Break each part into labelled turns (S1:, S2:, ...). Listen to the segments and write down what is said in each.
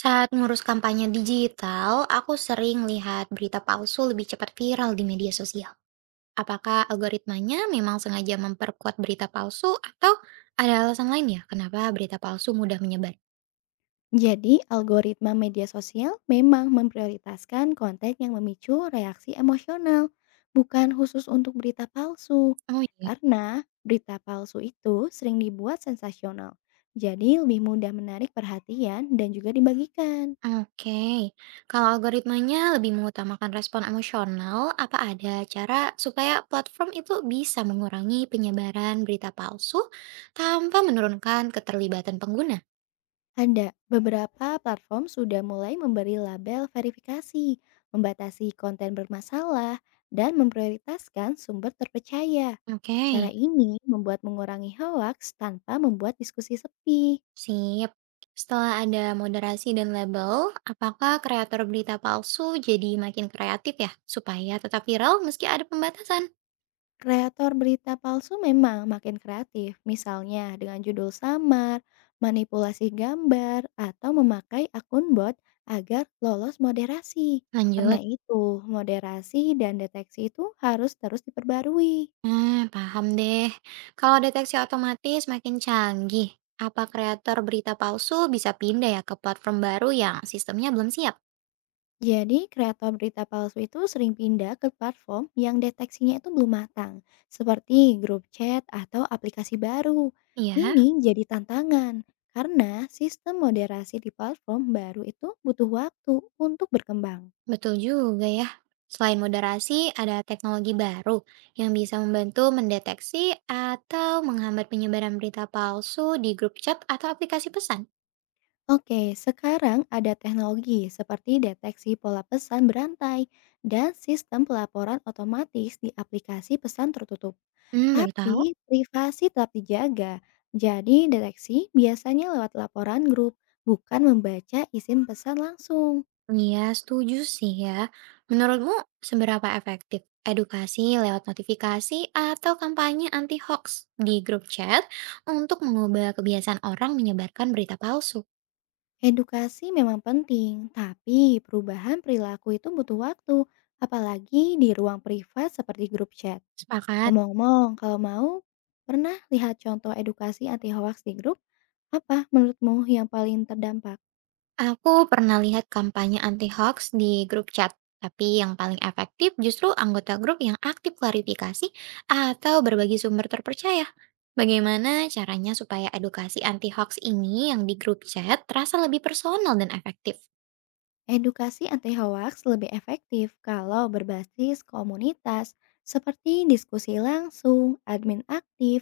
S1: Saat ngurus kampanye digital, aku sering lihat berita palsu lebih cepat viral di media sosial. Apakah algoritmanya memang sengaja memperkuat berita palsu atau ada alasan lain ya kenapa berita palsu mudah menyebar?
S2: Jadi, algoritma media sosial memang memprioritaskan konten yang memicu reaksi emosional, bukan khusus untuk berita palsu.
S1: Oh iya.
S2: Karena berita palsu itu sering dibuat sensasional, jadi lebih mudah menarik perhatian dan juga dibagikan.
S1: Oke, kalau algoritmanya lebih mengutamakan respon emosional, apa ada cara supaya platform itu bisa mengurangi penyebaran berita palsu tanpa menurunkan keterlibatan pengguna?
S2: Ada beberapa platform sudah mulai memberi label verifikasi, membatasi konten bermasalah, dan memprioritaskan sumber terpercaya.
S1: Oke.
S2: Cara ini membuat mengurangi hoaks tanpa membuat diskusi sepi.
S1: Sip. Setelah ada moderasi dan label, apakah kreator berita palsu jadi makin kreatif ya? Supaya tetap viral meski ada pembatasan.
S2: Kreator berita palsu memang makin kreatif, misalnya dengan judul samar, manipulasi gambar, atau memakai akun bot agar lolos moderasi. Karena
S1: Lanjut.
S2: itu, moderasi dan deteksi itu harus terus diperbarui.
S1: Nah, paham deh. Kalau deteksi otomatis makin canggih, apa kreator berita palsu bisa pindah ya ke platform baru yang sistemnya belum siap?
S2: Jadi, kreator berita palsu itu sering pindah ke platform yang deteksinya itu belum matang, seperti grup chat atau aplikasi baru.
S1: Iya.
S2: Ini jadi tantangan karena sistem moderasi di platform baru itu butuh waktu untuk berkembang.
S1: Betul juga ya. Selain moderasi, ada teknologi baru yang bisa membantu mendeteksi atau menghambat penyebaran berita palsu di grup chat atau aplikasi pesan.
S2: Oke, sekarang ada teknologi seperti deteksi pola pesan berantai dan sistem pelaporan otomatis di aplikasi pesan tertutup.
S1: Hmm, baru tahu?
S2: Tapi privasi tetap dijaga, jadi deteksi biasanya lewat laporan grup, bukan membaca izin pesan langsung.
S1: Iya, setuju sih ya. Menurutmu, seberapa efektif edukasi lewat notifikasi atau kampanye anti hoax di grup chat untuk mengubah kebiasaan orang menyebarkan berita palsu?
S2: Edukasi memang penting, tapi perubahan perilaku itu butuh waktu, apalagi di ruang privat seperti grup chat.
S1: Sepakat.
S2: Ngomong-ngomong, kalau mau, pernah lihat contoh edukasi anti hoax di grup? Apa menurutmu yang paling terdampak?
S1: Aku pernah lihat kampanye anti hoax di grup chat, tapi yang paling efektif justru anggota grup yang aktif klarifikasi atau berbagi sumber terpercaya. Bagaimana caranya supaya edukasi anti hoax ini yang di grup chat terasa lebih personal dan efektif?
S2: Edukasi anti hoax lebih efektif kalau berbasis komunitas seperti diskusi langsung, admin aktif,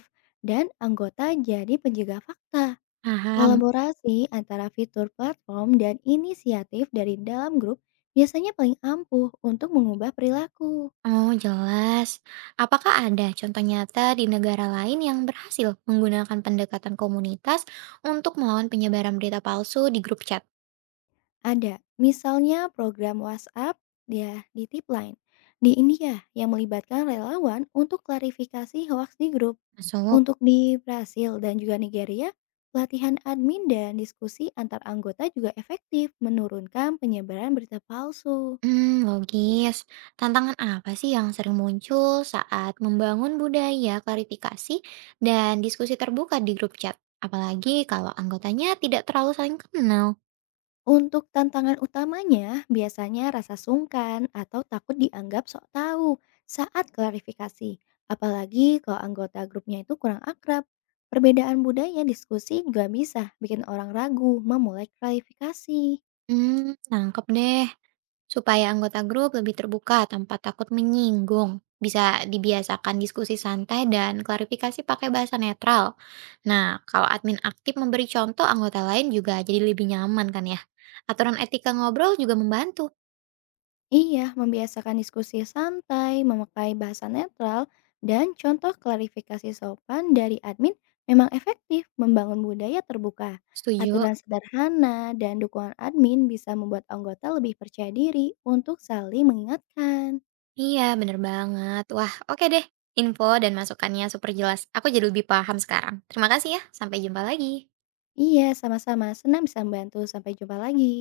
S2: dan anggota jadi penjaga fakta.
S1: Paham?
S2: Kolaborasi antara fitur platform dan inisiatif dari dalam grup biasanya paling ampuh untuk mengubah perilaku.
S1: Oh, jelas. Apakah ada contoh nyata di negara lain yang berhasil menggunakan pendekatan komunitas untuk melawan penyebaran berita palsu di grup chat?
S2: Ada, misalnya program WhatsApp ya di Tipline di India yang melibatkan relawan untuk klarifikasi hoaks di grup.
S1: Masuk.
S2: Untuk di Brasil dan juga Nigeria, pelatihan admin dan diskusi antar anggota juga efektif menurunkan penyebaran berita palsu.
S1: Mmm, logis. Tantangan apa sih yang sering muncul saat membangun budaya klarifikasi dan diskusi terbuka di grup chat? Apalagi kalau anggotanya tidak terlalu saling kenal.
S2: Untuk tantangan utamanya, biasanya rasa sungkan atau takut dianggap sok tahu saat klarifikasi, apalagi kalau anggota grupnya itu kurang akrab. Perbedaan budaya diskusi juga bisa bikin orang ragu memulai klarifikasi.
S1: Mmm, nangkep deh. Supaya anggota grup lebih terbuka tanpa takut menyinggung, bisa dibiasakan diskusi santai dan klarifikasi pakai bahasa netral. Nah, kalau admin aktif memberi contoh, anggota lain juga jadi lebih nyaman kan ya? Aturan etika ngobrol juga membantu.
S2: Iya, membiasakan diskusi santai, memakai bahasa netral, dan contoh klarifikasi sopan dari admin memang efektif membangun budaya terbuka.
S1: Setuju?
S2: Aturan sederhana dan dukungan admin bisa membuat anggota lebih percaya diri untuk saling mengingatkan.
S1: Iya, bener banget. Wah, oke deh. Info dan masukannya super jelas. Aku jadi lebih paham sekarang. Terima kasih ya. Sampai jumpa lagi.
S2: Iya, sama-sama. Senang bisa membantu. Sampai jumpa lagi.